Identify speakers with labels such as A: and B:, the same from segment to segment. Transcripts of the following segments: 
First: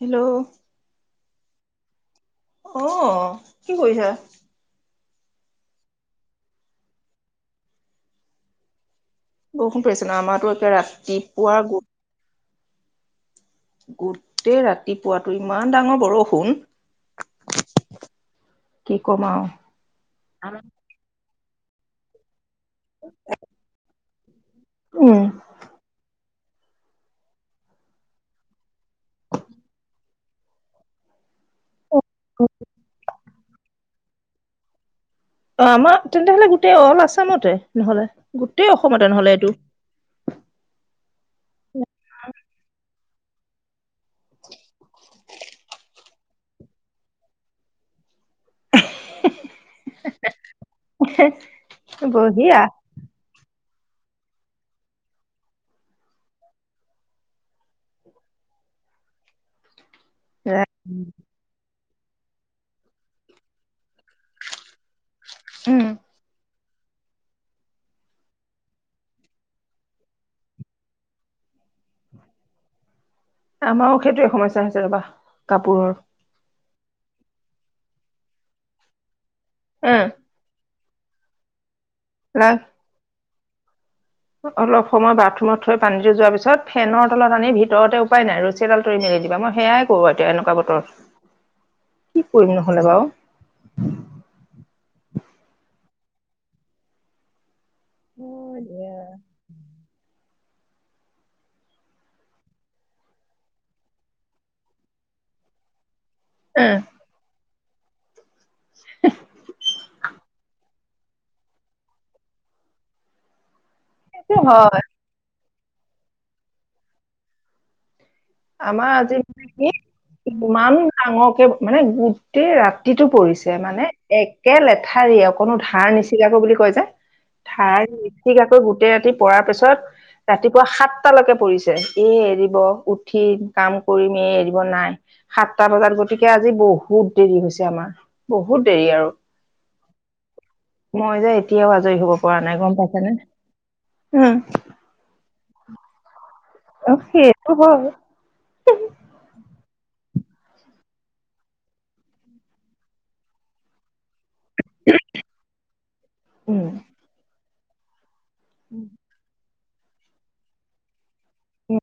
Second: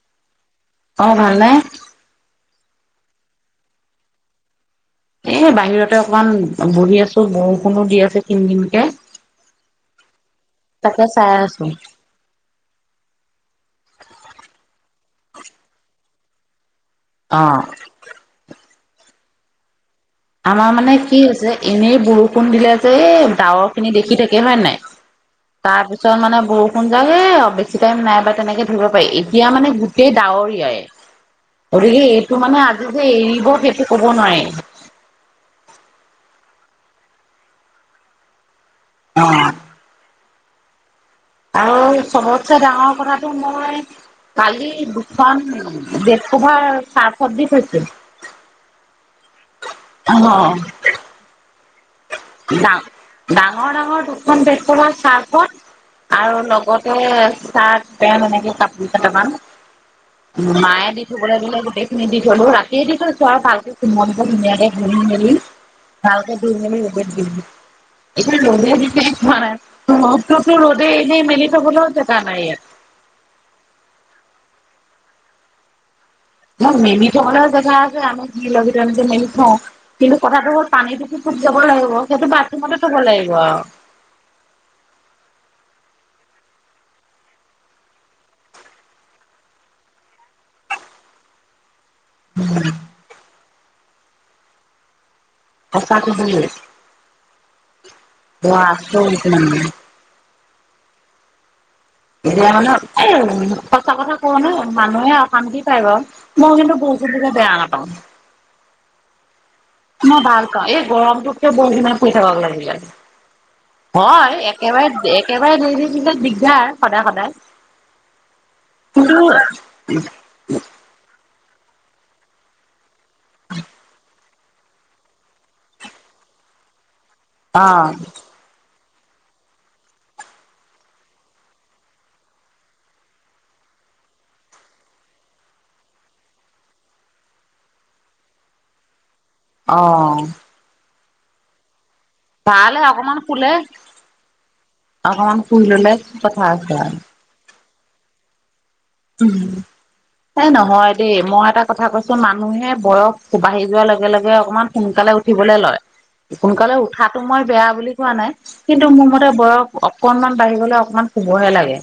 A: Hello
B: অ ভাল নে?
A: অহ কি কৰিছা?
B: এ' বাহিৰতে অকমান বহি আছো। বৰষুণো দি আছে কিন, কিন কে-
A: বৰষুণ পৰিছে ন। আমাৰটো একে
B: আছো
A: ৰাতিপুৱাৰ- গোটেই ৰাতিপুৱাত টো ইমান ডাঙৰ বৰষুণ
B: অ
A: কি' কম আও
B: আমাৰ মানে কি' হৈছে- এনেই বৰষু ণ দিলে যে' এই ডাৱৰ- খিনি দেখি থাকে কে হয়' নাই
A: উম
B: তাৰপিছত মানে- বৰষুণ জাক এ' আৰু বেছি টাইম নাই বা' তেনেকে। ধৰিব পাৰি এতিয়া মানে গো টেই ডাৱৰীয়াই
A: অ
B: গতিকে' এইটো মানে আজি যে এৰিব সেইটো ক'ব নোৱাৰি। [unintelligible]
A: অঁহ আমৰ তেন্তে হ'লে গো টেই অ'ল আছামতে নহ'লে। গোটই অসমতে
B: অ
A: নহ'লে এইটো।
B: আৰু চবতকৈ ডাঙৰ কথাটো মই কালি দুখন বেড- কভাৰ চাৰ্ফত দি থৈছো।
A: হে হ হে
B: অ
A: হে এহে বঢ়িয়া
B: ডা ডাঙৰ ডাঙৰ দুখন বেড- কভাৰ চাৰ্ফত, আৰু লগতে চাৰ্ট, পেণ্ট এনেকে কাপোৰ কেইটামান। মায়ে দি' ধূবলে দিলে গোটেই খিনি দি থলো ৰাতিয়ে দি থৈছো আও ভালকে কোমলকে ধুনীয়াকে
A: উম
B: ভালকে দি নি একে ৰ'দে দিছে ৰ'দটোতো ৰদে এনে মেলি থবলেও জেগা নাই ইয়াত
A: আমাৰো সেইটোৱে সমস্যা হৈছে ৰবা কাপোৰৰ
B: ন মেমি থৰ জেগা আছেম য লি যে ম [unintelligible] অ
A: উম
B: কিন্তু কথাটো হ'ল পানীটোখো খুব যাব লাগিব সটো
A: লাগ
B: বাথৰুমতে থ'ব লাগিব [unintelligible] আহ
A: অলপ সময় বাথৰুমত থৈ পানীটো যোৱাৰ পিছত ফেনৰ তলত আনি ভিতৰতে উপায় নাই ৰছী এডাল তৰি মেলি দিবা মই সেয়াই কৰো এতিয়া এনেকুৱা বতৰ কি কৰিম নহ'লে বাও
B: আচ ক অ
A: হয় দিয়া
B: এতিয়া মানে এই সঁচা কথা কওঁ ন মানুহে অ কান্ত পায় বাৰু [unintelligible] মই কিন্তু
A: উম,
B: বৰষুণ দিলে বেয়া না অ
A: [inaudible]
B: মই ভাল কাওঁ এই গৰমটোতকে বৰষুণে পৰি থাকক লাগিলে হয় একেবাৰে একে দি দি থাকিলে দিগদাৰ সদায় সদায়
A: আমাৰ
B: কিন্তু
A: আজি মানে কি ইমান ডাঙৰকে মানে গোটেই ৰাতিটো পৰিছে মানে একে লেঠাৰীয়ে অকনো ধাৰ নিচিগাকো বুলি কয় যে [unintelligible]
B: অ
A: ঠাই মঠ আকৈ গোই [unintelligible] গো ৰাতি পৰাৰ পিছত ৰাতিপুৱা সাতটালৈকে পৰিছে এ এৰিব উঠিম কাম কৰিমেই এৰিব নাই সাতটা বজাত গতিকে আজি বহুত দেৰি হৈছে আমাৰ বহুত দেৰি আৰু
B: আহ
A: মই যে এতিয়াও আজৰি হ'ব পৰা নাই
B: ভাল
A: গম পাইছানে
B: অকমান শুলে
A: উম
B: অকমান [unintelligible] স্কুললৈ পথা [unintelligible]
A: খবৰ [unintelligible]
B: এই নহয় দেই মই এটা কথা কৈছো মানুহে বয়স সোবাঢ়ি যোৱাৰ লগে লগে [unintelligible] অকমান সোনকালে উঠিবলৈ লয়
A: উম
B: সোনকালে উঠাটো মই বেয়া বুলি কোৱা নাই কিন্তু মোৰ মতে বয়স অকনমান বাঢ়ি গলে অকমান শুবহে লাগে।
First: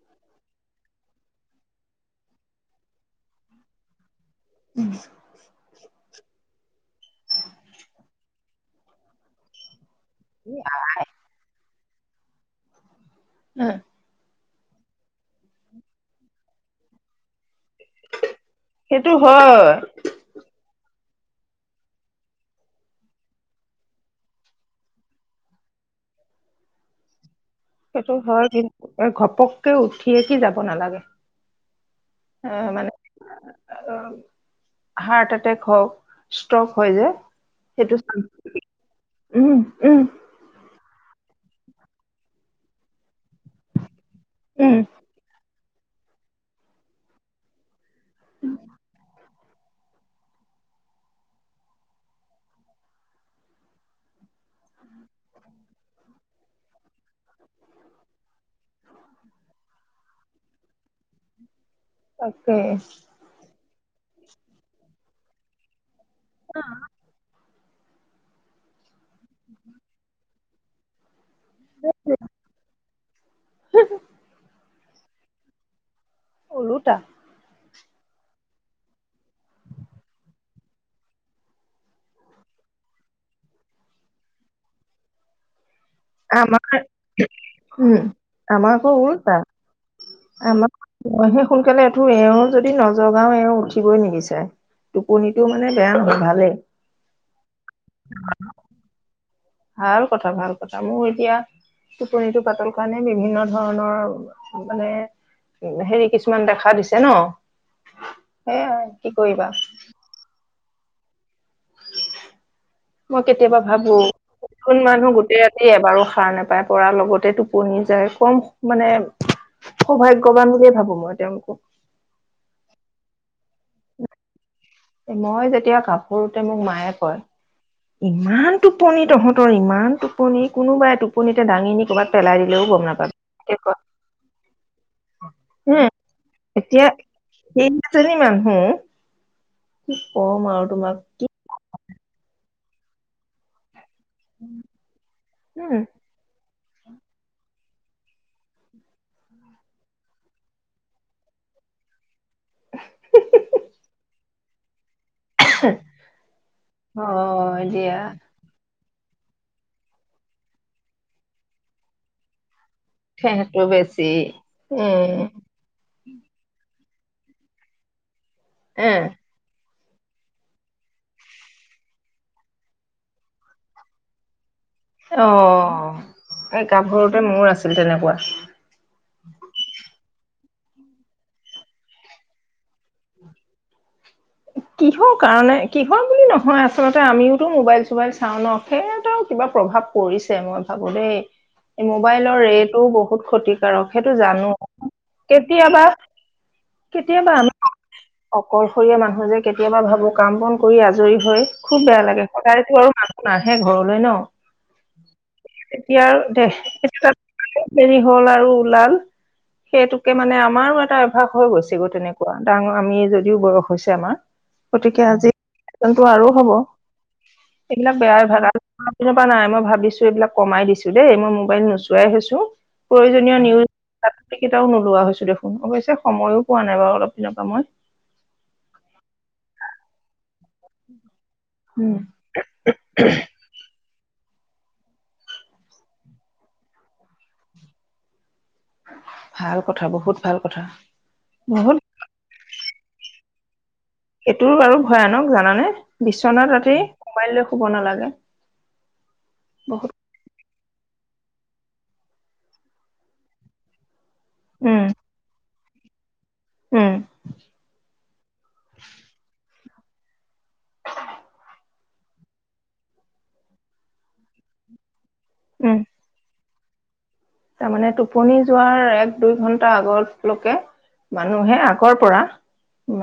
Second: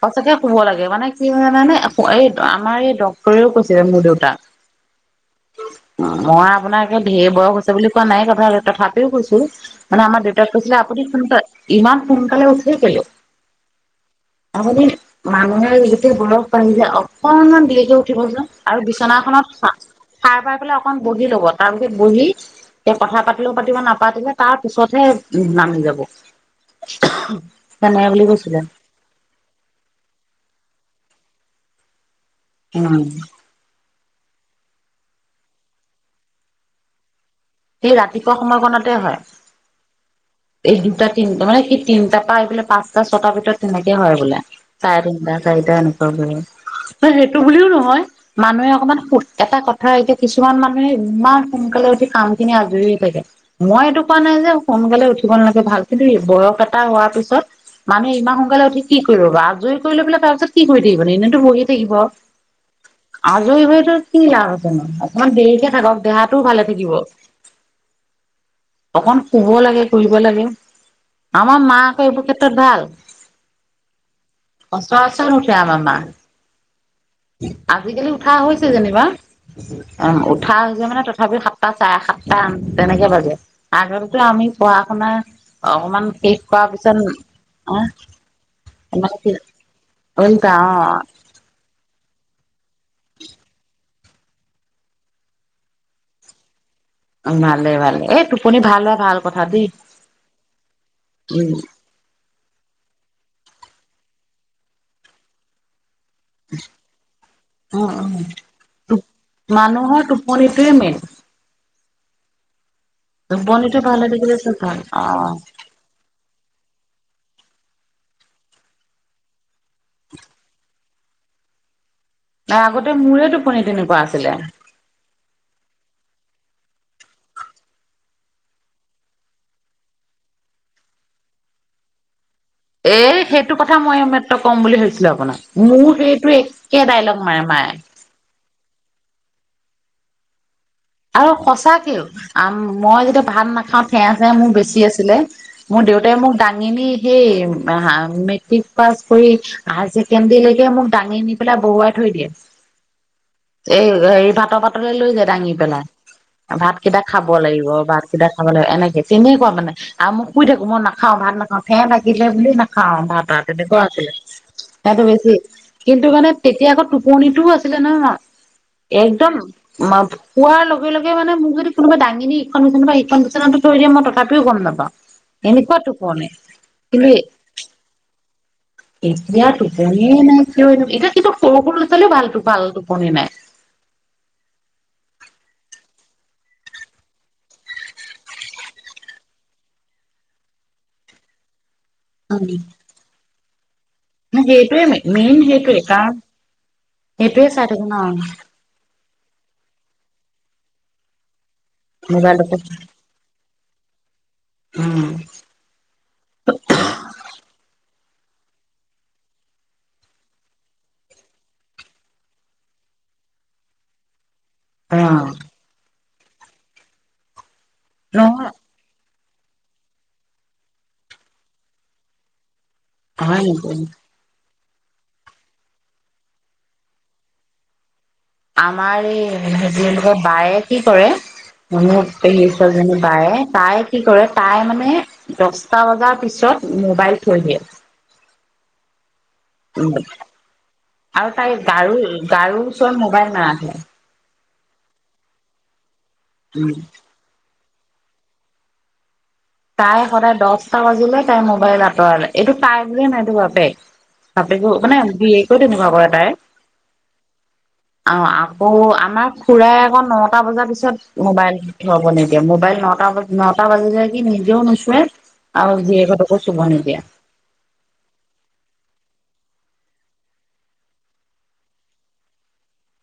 B: সঁচাকে শুব লাগে মানে কি হয় জানা নে এই আমাৰ এই ডক্টৰেও কৈছিলে মোৰ দেউতাক
A: উম
B: মই আপোনাৰকে ঢেৰ বয়স হৈছে বুলি কোৱা নাই কথা তথাপিও কৈছো। মানে আমাৰ দেউতাক কৈছিলে আপুনি ফোন তা ইমান সোনকালে উঠেই কেলে?
A: উম
B: আবদি মানুহৰ যেতিয়া বয়স বাঢ়িজাই অকমান উঠিব যে আৰু
A: সেইটো
B: বিছনাখনত
A: হয়
B: সা সাৰ পাই পেলাই অকন বহি লব তাৰপিছত বহি এ কথা পাতিলেও পাতিব নাপাতিলে তাৰ পিছতহে উ নামি যাব। উহঃ
A: সেইটো হয় কিন্ এ ঘপককে উঠি যাব নালাগে অ মানে
B: উম
A: অ হাৰ্ট এটেক হওক ষ্ট্ৰক হয় যে
B: সেই
A: সেইটো চান্স।
B: ৰাতিপুৱা সময়কণতে হয়
A: উম উম
B: এই দুটা তিনটা, মানে কি তিনটাৰ পৰা এফালে পাঁচটা ছটা ভিতৰত তেনে কে হয় বুলে
A: উম
B: চাৰে তিনটা চাৰিটা এনেকুৱাবোৰত সেই সেইটো বুলিও নহয় মানুহে অকমান সু- এটা কথা এতিয়া কিছুমান মানুহে ইমান সোনকালে উঠি কাম খিনি আজৰি হৈ থাকে মই এইটো কোৱা নাই যে সোনকালে উঠিব নালাগে ভাল কিন্তু বয়স এটা হোৱাৰ পিছত মানুহে ইমান সোনকালে উঠি কি কৰিব ল আজৰি কৰি লৈ পেলাই তাৰ পিছত কি কৰি থাকিব ন এনেইতো বহি থাকিব।
A: তাকে
B: আজৰি হৈ কি লাভ আছে নো? অকমান দেৰিকে থাকক দেহাটো ভালে থাকিব। অকন শুব লাগে ফুৰিব লাগে। আমাৰ মা আকৌ এইবোৰ ক্ষেত্ৰত ভাল। সচৰাচৰ উঠে আমাৰ মা
A: উলোটা
B: আজিকালি উঠা হৈছে যেনিবা অ উঠা হৈছে মানে তথাপিও সাতটা চাৰে সাতটা তেনেকে বাজে আগতেতো আমি পঢ়া শুনা অকমান শেষ কৰাৰ
A: আমাৰ
B: পিছত অ
A: উম আমাৰ আকৌ
B: ইমান
A: উলটা
B: ওলটা
A: আমাৰ সে সোনকালে এওঁ যদি নজগাও এওঁ উঠিবই নিবিচাৰে টোপনিটো মানে বেয়া নহয় ভালেই।
B: ভালে ভালে এই টোপনি ভাল হোৱা ভাল কথা দেই
A: ভাল কথা ভাল কথা মোৰ
B: উম
A: এতিয়া টোপনিটো পাতল কাৰণে বিভিন্ন ধৰণৰ মানে হেৰি কিছুমান দেখা দিছে ন
B: উম উম
A: সেয়াই কি কৰিবা।
B: তোৱেমে
A: মই কেতিয়াবা ভাবো
B: ভাল অ
A: অকনমানো গোটেই ৰাতি এবাৰো সাৰ নাপাই পৰা লগতে টো- পনি যায় কম মানে সৌভাগ্যৱান বুলিয়ে ভাবো মই। তেওঁলোকক
B: নাই আগতে মোৰে টোপনি তেনেকুৱা আছিলে
A: মই যেতিয়া কাপোৰতে মোক মায়ে কয় ইমান টোপনি তহঁতৰ ইমান টোপনি কোনোবাই টোপনিতে দাঙি নি ক'ৰবাত পেলাই দিলেও গম
B: এ সেইটো
A: নাপাবি
B: কথা
A: কয়
B: মই এই মাত্ৰ ক'ম বুলি ভাবিছিলো আপোনাক
A: উম
B: মোৰ সেইটোৱে
A: এতিয়া
B: একে ডাইলগ মাৰে মায়ে
A: কি কম আৰু তোমাক কি
B: আৰু সঁচাকেও আম মই যেতিয়া ভাত নাখাওঁ সেয়া চেয়া মোৰ বেছি আছিলে
A: উম
B: মোৰ দেউতাই মোক দাঙি দাঙি নি সেই মেট্ৰিক পাছ কৰি হাই ছেকেণ্ডাৰীলৈকে মোক দাঙি নি পেলাই বহুৱাই থৈ দিয়ে [unintelligible]
A: হি হি [unintelligible]
B: এই হেৰি ভাতৰ পাতৰে লৈ যায় দাঙি পেলাই ভাত কেইটা খাব লাগিব ভাত কেইটা খাব লাগিব এনেকে তেনেকুৱা মানে আৰু মই শুই থাকো মই নাখাও ভাত নাখাওঁ ফেৰ লাগিলে বুলি নাওঁ [unintelligible] খাওঁ ভাত
A: সেহটো
B: তেনেকুৱা
A: বেছি
B: আছিলে ফেহটো
A: উম
B: বেছি কিন্তু মানে তেতিয়া আকৌ টোপনিটোও আছিলে নহয় ন
A: এ
B: একদম ম শুৱাৰ লগে লগে মানে মোক যদি কোনোবা দাঙিনী ইখন বিচনা বা সিখন বিচনাাতো থৈ দিয়ে মই তথাপিও গম নাপাম
A: অ
B: [unintelligible] এনেকুৱা টোপনি
A: এই
B: কিন্ত
A: গাভৰুতে মোৰ আছিল তেনেকুৱা
B: এতিয়া টোপনি এ নাই কিয় এনেকুৱা এতিয়া কিন্তু সৰু সৰু ল'ৰা-ছোৱালীৰয়ো ভালটো ভাল টোপনি নাই [unintelligible]
A: কিহৰ কাৰণে কিহৰ বুলি নহয় আচলতে আমিওটো মোবাইল চোবাইল চাওঁ ন সেই এটাও কিবা প্ৰভাৱ পৰিছে মই ভাবো দেই [unintelligible] মোবাইলৰ
B: উম
A: ৰেটো বহুত ক্ষতিকাৰক সেইটো জানো
B: সেইটোৱে মেইন সেইটোৱে
A: কেতিয়াবা
B: কাৰণ
A: কেতিয়াবা
B: সেইটোৱে
A: আমি
B: চাই থাকে ন
A: অকলশৰীয়া মানুহ [unintelligible] মই যে কেতিয়াবা ভাবোঁ কাম বন কৰি আজৰি হৈ খুব বেয়া লাগে
B: মোবাইলতে
A: সদায়তো আৰু মানুহ নাহে ঘৰলৈ ন
B: উম
A: এতিয়া আৰু দে দেৰি হ'ল আৰু ওলাল সেইটোকে মানে আমাৰো এটা অভ্যাস হৈ গৈছে গৈ তেনেকুৱা ডাঙৰ আমি যদিও বয়স হৈছে টেমা
B: অ
A: গতিকে আজি টো আৰু হ'ব এইবিলাক বেয়াই ভাল
B: নহয়
A: [unintelligible] [unintelligible] নাই মই ভাবিছো এইবিলাক কমাই দিছো দেই মই মোবাইল নোচোৱাই হৈছো প্ৰয়োজনীয়
B: হয়
A: নিউজ
B: নেকি
A: [unintelligible] কেইটাও নোলোৱা হৈছো দেখোন অৱশ্যে সময়ো পোৱা নাই বাৰু অলপ দিনৰ পৰা মই
B: আমাৰ এই হেৰি- বায়ে কি কৰে।
A: উম
B: মানুহ পেহী ছোৱালীজনী বায়ে তাই- কি কৰে তাই মানে দহটা বজাৰ পিছত মোবাইল থৈ দিয়ে।
A: হয়।
B: উম, আৰু তাই
A: বহুত
B: গাৰো - গাৰো চোৱা মোবাইল নাৰাখে।
A: এইটোৰ বাৰু ভয়ানক জানানে। বিচনাত
B: উম,
A: ৰাতি মোবাইল লৈ শুব নালাগে। বহুত
B: প্ৰায় সদায় দছ টা বাজিলে তাই মোবাইল আঁতৰালে এইটো তাই বুলিয়ে নহয় এইটো বাপে বাপেকো
A: উম
B: মানে [unintelligible] তাই
A: উম
B: অহ, আকৌ আমাৰ খুৰা আকৌ নটা বজাৰ পিছত মোবাইল ল'ব নিদিয়ে। মোবাইল নটা বজা নটা বাজি যায় সি নিজেও নোচোয়ে আৰু
A: উম
B: জীয়েকহতকো চুব নিদিয়ে।
A: তাৰমানে টোপনি যোৱাৰ এক দুই ঘন্টা আগলৈকে মানুহে আগৰ পৰা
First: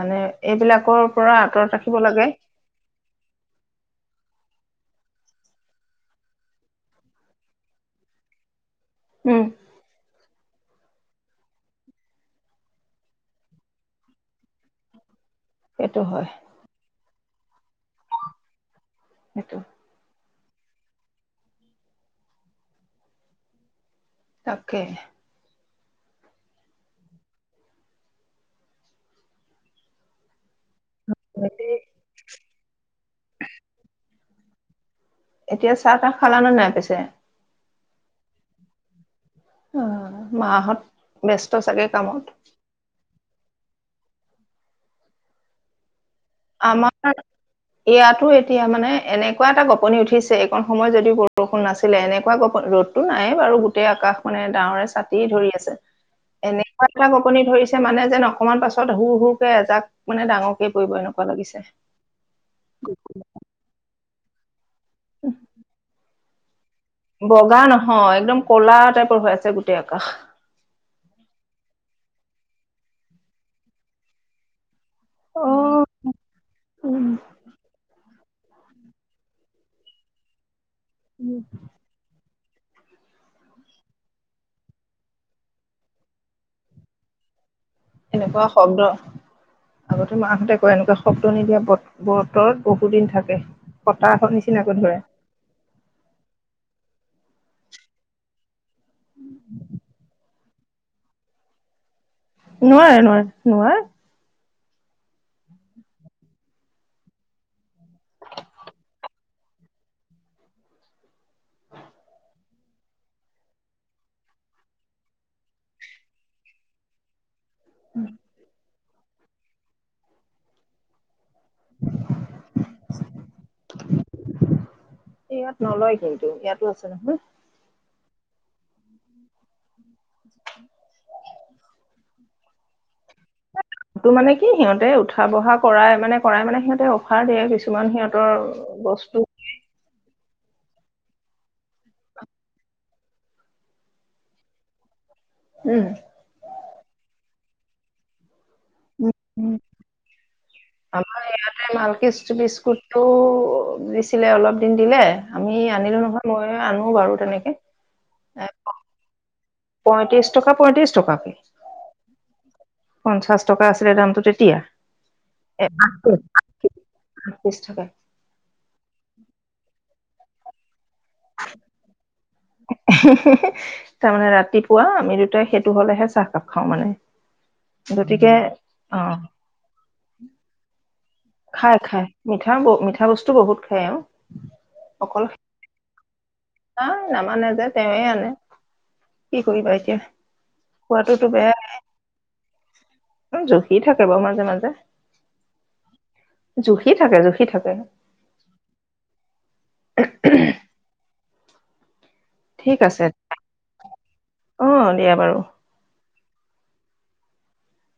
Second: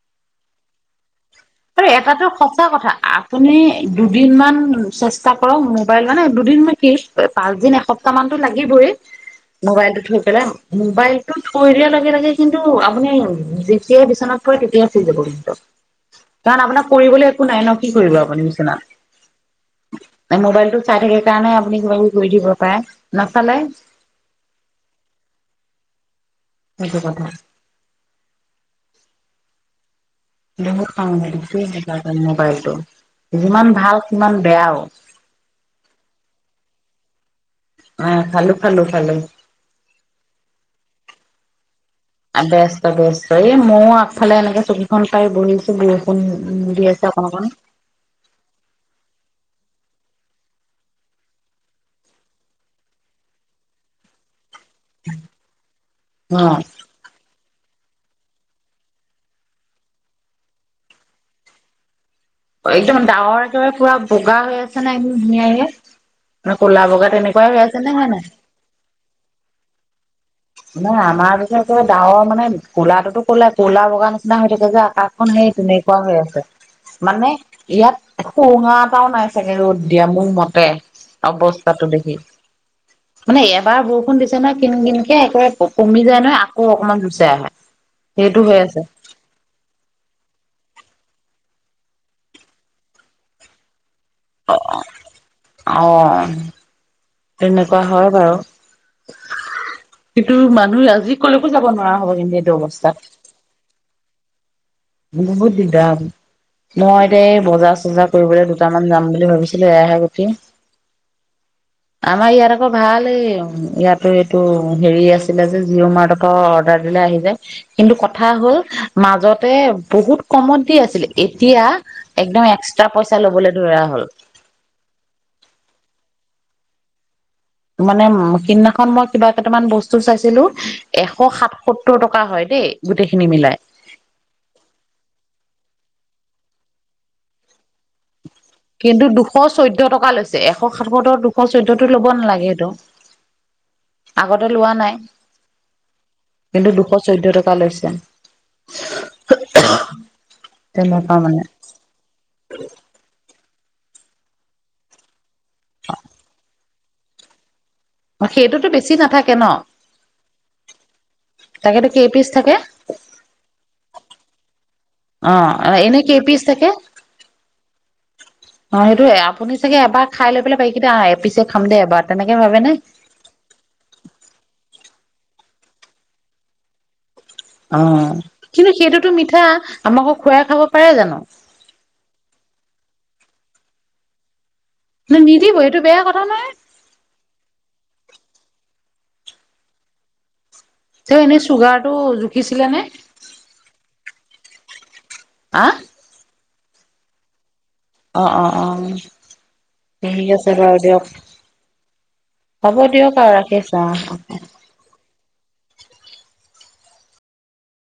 A: মানে এইবিলাকৰ পৰা আঁতৰত
B: আৰু
A: ৰাখিব
B: এটাটো
A: লাগে
B: সঁচা কথা আপুনি দুদিনমান চেষ্টা কৰক মোবাইল মানে দুদিন মান কি পাঁচদিন এসপ্তাহ মানতো লাগিবয়ে।
A: উম
B: মোবাইলটো থৈ পেলাই মোবাইলটো থৈ দিয়া লগে - লগে কিন্তু, আপুনি যেতিয়াই বিচনাত পৰে তেতিয়াই শুই যাব
A: সেইটো। হয়
B: কাৰণ আপোনাক কৰিবলৈ একো নাই ন' কি কৰিব আপুনি বিচনাত।
A: সেইটো।
B: তাই মোবাইলটো চাই থাকে কাৰণে আপুনি কিবা -কিবি কৰি থাকিব পাৰে। নাচালে
A: তাকে।
B: সেইটো কথা। বহুত খাওঁ
A: হেৰি,
B: [unintelligible] মোবাইলটো যিমান ভাল সিমান বেয়াওঁ।
A: এতিয়া চাহ-তাহ খালানে নাই পিছে?
B: অহ, খালো -খালো -খালো।
A: অহ, মাহত ব্যস্ত চাগে কামত
B: অহ, ব্যস্ত বেচ এই মইও আগফালে এনেকে চকীখন পাই বহি
A: আমাৰ ইয়াতো এতিয়া মানে এনে এনেকুৱা এটা গপনি উঠিছে এইকণ সময়ত যদি বৰষুণ নাছিলে এনেকুৱা গপন ৰ'দতটো নায়েই বাৰু গোটেই আকাশ খনে ডাৱৰে চাতি ধৰি আছে
B: অ
A: এনেকুৱা এটা গকনি ধৰি মানে যেন অকণমান পাছত সৰু -সৰুকে এজাক মানে ডাঙৰকে পৰিবই হেনো। লাগিছে।
B: একদম ডাঙৰ দৰে পুৰা। উগা হয়। [unintelligible]
A: বগা নহয়
B: নাই
A: একদম কলা টাইপৰ হৈ আছে গোটেই আকাশ।
B: নে আমাৰ বিষেশকৈ ডাঙৰ মানে ক'লাটোতো ক'লা কলা বগাৰ নিচিনা হৈ থাকে যে। আকাশখন
A: অ
B: সেই তেনেকুৱা হৈ আছে
A: উম
B: মানে ইয়াত। সু হা এটাও নাই চাগে ৰ'দ দিয়া মোৰ মতে। অৱস্থাটো দেখি। মানে এবাৰ বৰষুণ দিছে ন কিন কিন। একোৰে কমি যায় নহয় আকৌ অকমান জুচে আহা।
A: এনেকুৱা শব্দ আগতে মাক। বহুতেই কয় এনেকুৱা শব্দ নিদিয়া বতৰত বহুত দিন থাকে। কটা এখন নিচিনাকৈ ধৰে।
B: অ তেনেকুৱা হয় বাৰু। উ। উ মানুহে আজি ক'লেকো যাব নোৱাৰা। হ'ব কিন্তু এইটো অৱস্থাত
A: নোৱাৰে নোৱাৰে নোৱাৰে।
B: বহুত দিগদাৰ হ'ব মই এতিয়া এই বজাৰ চজাৰ কৰিবলৈ দুটামান যাম বুলি ভাবিছিলোঁ। এয়াহে গটি আমাৰ ইয়াত আকৌ ভাল এই ইয়াতো এইটো হেৰি আছিলে যে জিঅ' মাৰ্ট আকৌ অৰ্ডাৰ দিলে আহি যায়। কিন্তু কথা হ'ল। মাজত। বহুত কমত দি আছিলে। এতিয়া একদম এক্সট্ৰা পইচা ল'বলৈ ধৰা হ'ল।
A: ইয়াত নলয় কিন্তু ইয়াতো আছে নহয়।
B: মানে সিদিনাখন মই কিবা কেইটামান বস্তু। বস্তু চাইছিলোঁ এশ সাতসত্তৰ টকা। থকা হয় দেই। গোটেইখিনি মিলাই
A: সেটো মানে কি সিহঁতে উঠা বহা। কৰাই মানে কৰাই মানে সিহঁতে অফাৰ দিয়ে কিছুমান সিহঁত।
B: কিন্তু দুশ চৈধ্যয় টকা লৈছে। এশ সাতসত্তৰ দুশ চৈধ্যটো ল'ব নালাগে সেইটো। আগতে লোৱা নাই।
A: উম
B: কিন্তু দুশ চৈধ্যয় তা তালৈছে। [unintelligible]
A: উম উ
B: তেনেকুৱা
A: আমাৰ
B: মানে
A: ইয়াতে মালকৃষ্ট বিস্কুটটো। দিছিলে অলপ দিন দিলে আমি আনিলো নহয় মই আনো বাৰু তেনেকে
B: অ
A: এ
B: সেইটোতো বেছি নাথাকে ন
A: পঁয়ত্ৰিশ টকা পয়ত্ৰিশ টকাকে
B: তাকেতো কেই পিচ থাকে
A: পঞ্চাশ টকা আছিলে দামটো তেতিয়া [inaudible]
B: অ
A: এ আঠ
B: এনে কে পিচ চাগে
A: পিচ থাকে
B: অ সেইটো আপুনি চাগে এবাৰ খাই লৈ পেলাই। এতিয়া এ পিছে খাম দে এবাৰ তেনেকে ভাবে নে?
A: পুৱা আমি দুটাই সেইটো হলেহে চাহকাপ খাওঁ মানে
B: অ
A: গতিকে
B: কিন্তু সেইটোতো
A: অ'
B: মিঠা আমাকো খুৱাই খাব পাৰে জানো?
A: খাই খাই মিঠা মিঠা বস্তু বহুত খাই অউ। অকল
B: নিদিব সেইটো বেয়া কথা নহয়
A: হা নামানে যে তেৱে আনে কি কৰিব এতিয়া।
B: ত
A: খোৱাটোতো
B: এনেই
A: বেয়া
B: চুগাৰ টো জুখি ছিৰাজে?
A: টো
B: অহ
A: জুখি থাকে জুখি থাকে।
B: অ অ অ ঠিক আছে বাৰু দিয়ক। হ'ব
A: ঠিক আছে
B: দিয়ক আৰু ৰাখিছো অ
A: অ' দিয়া বাৰু।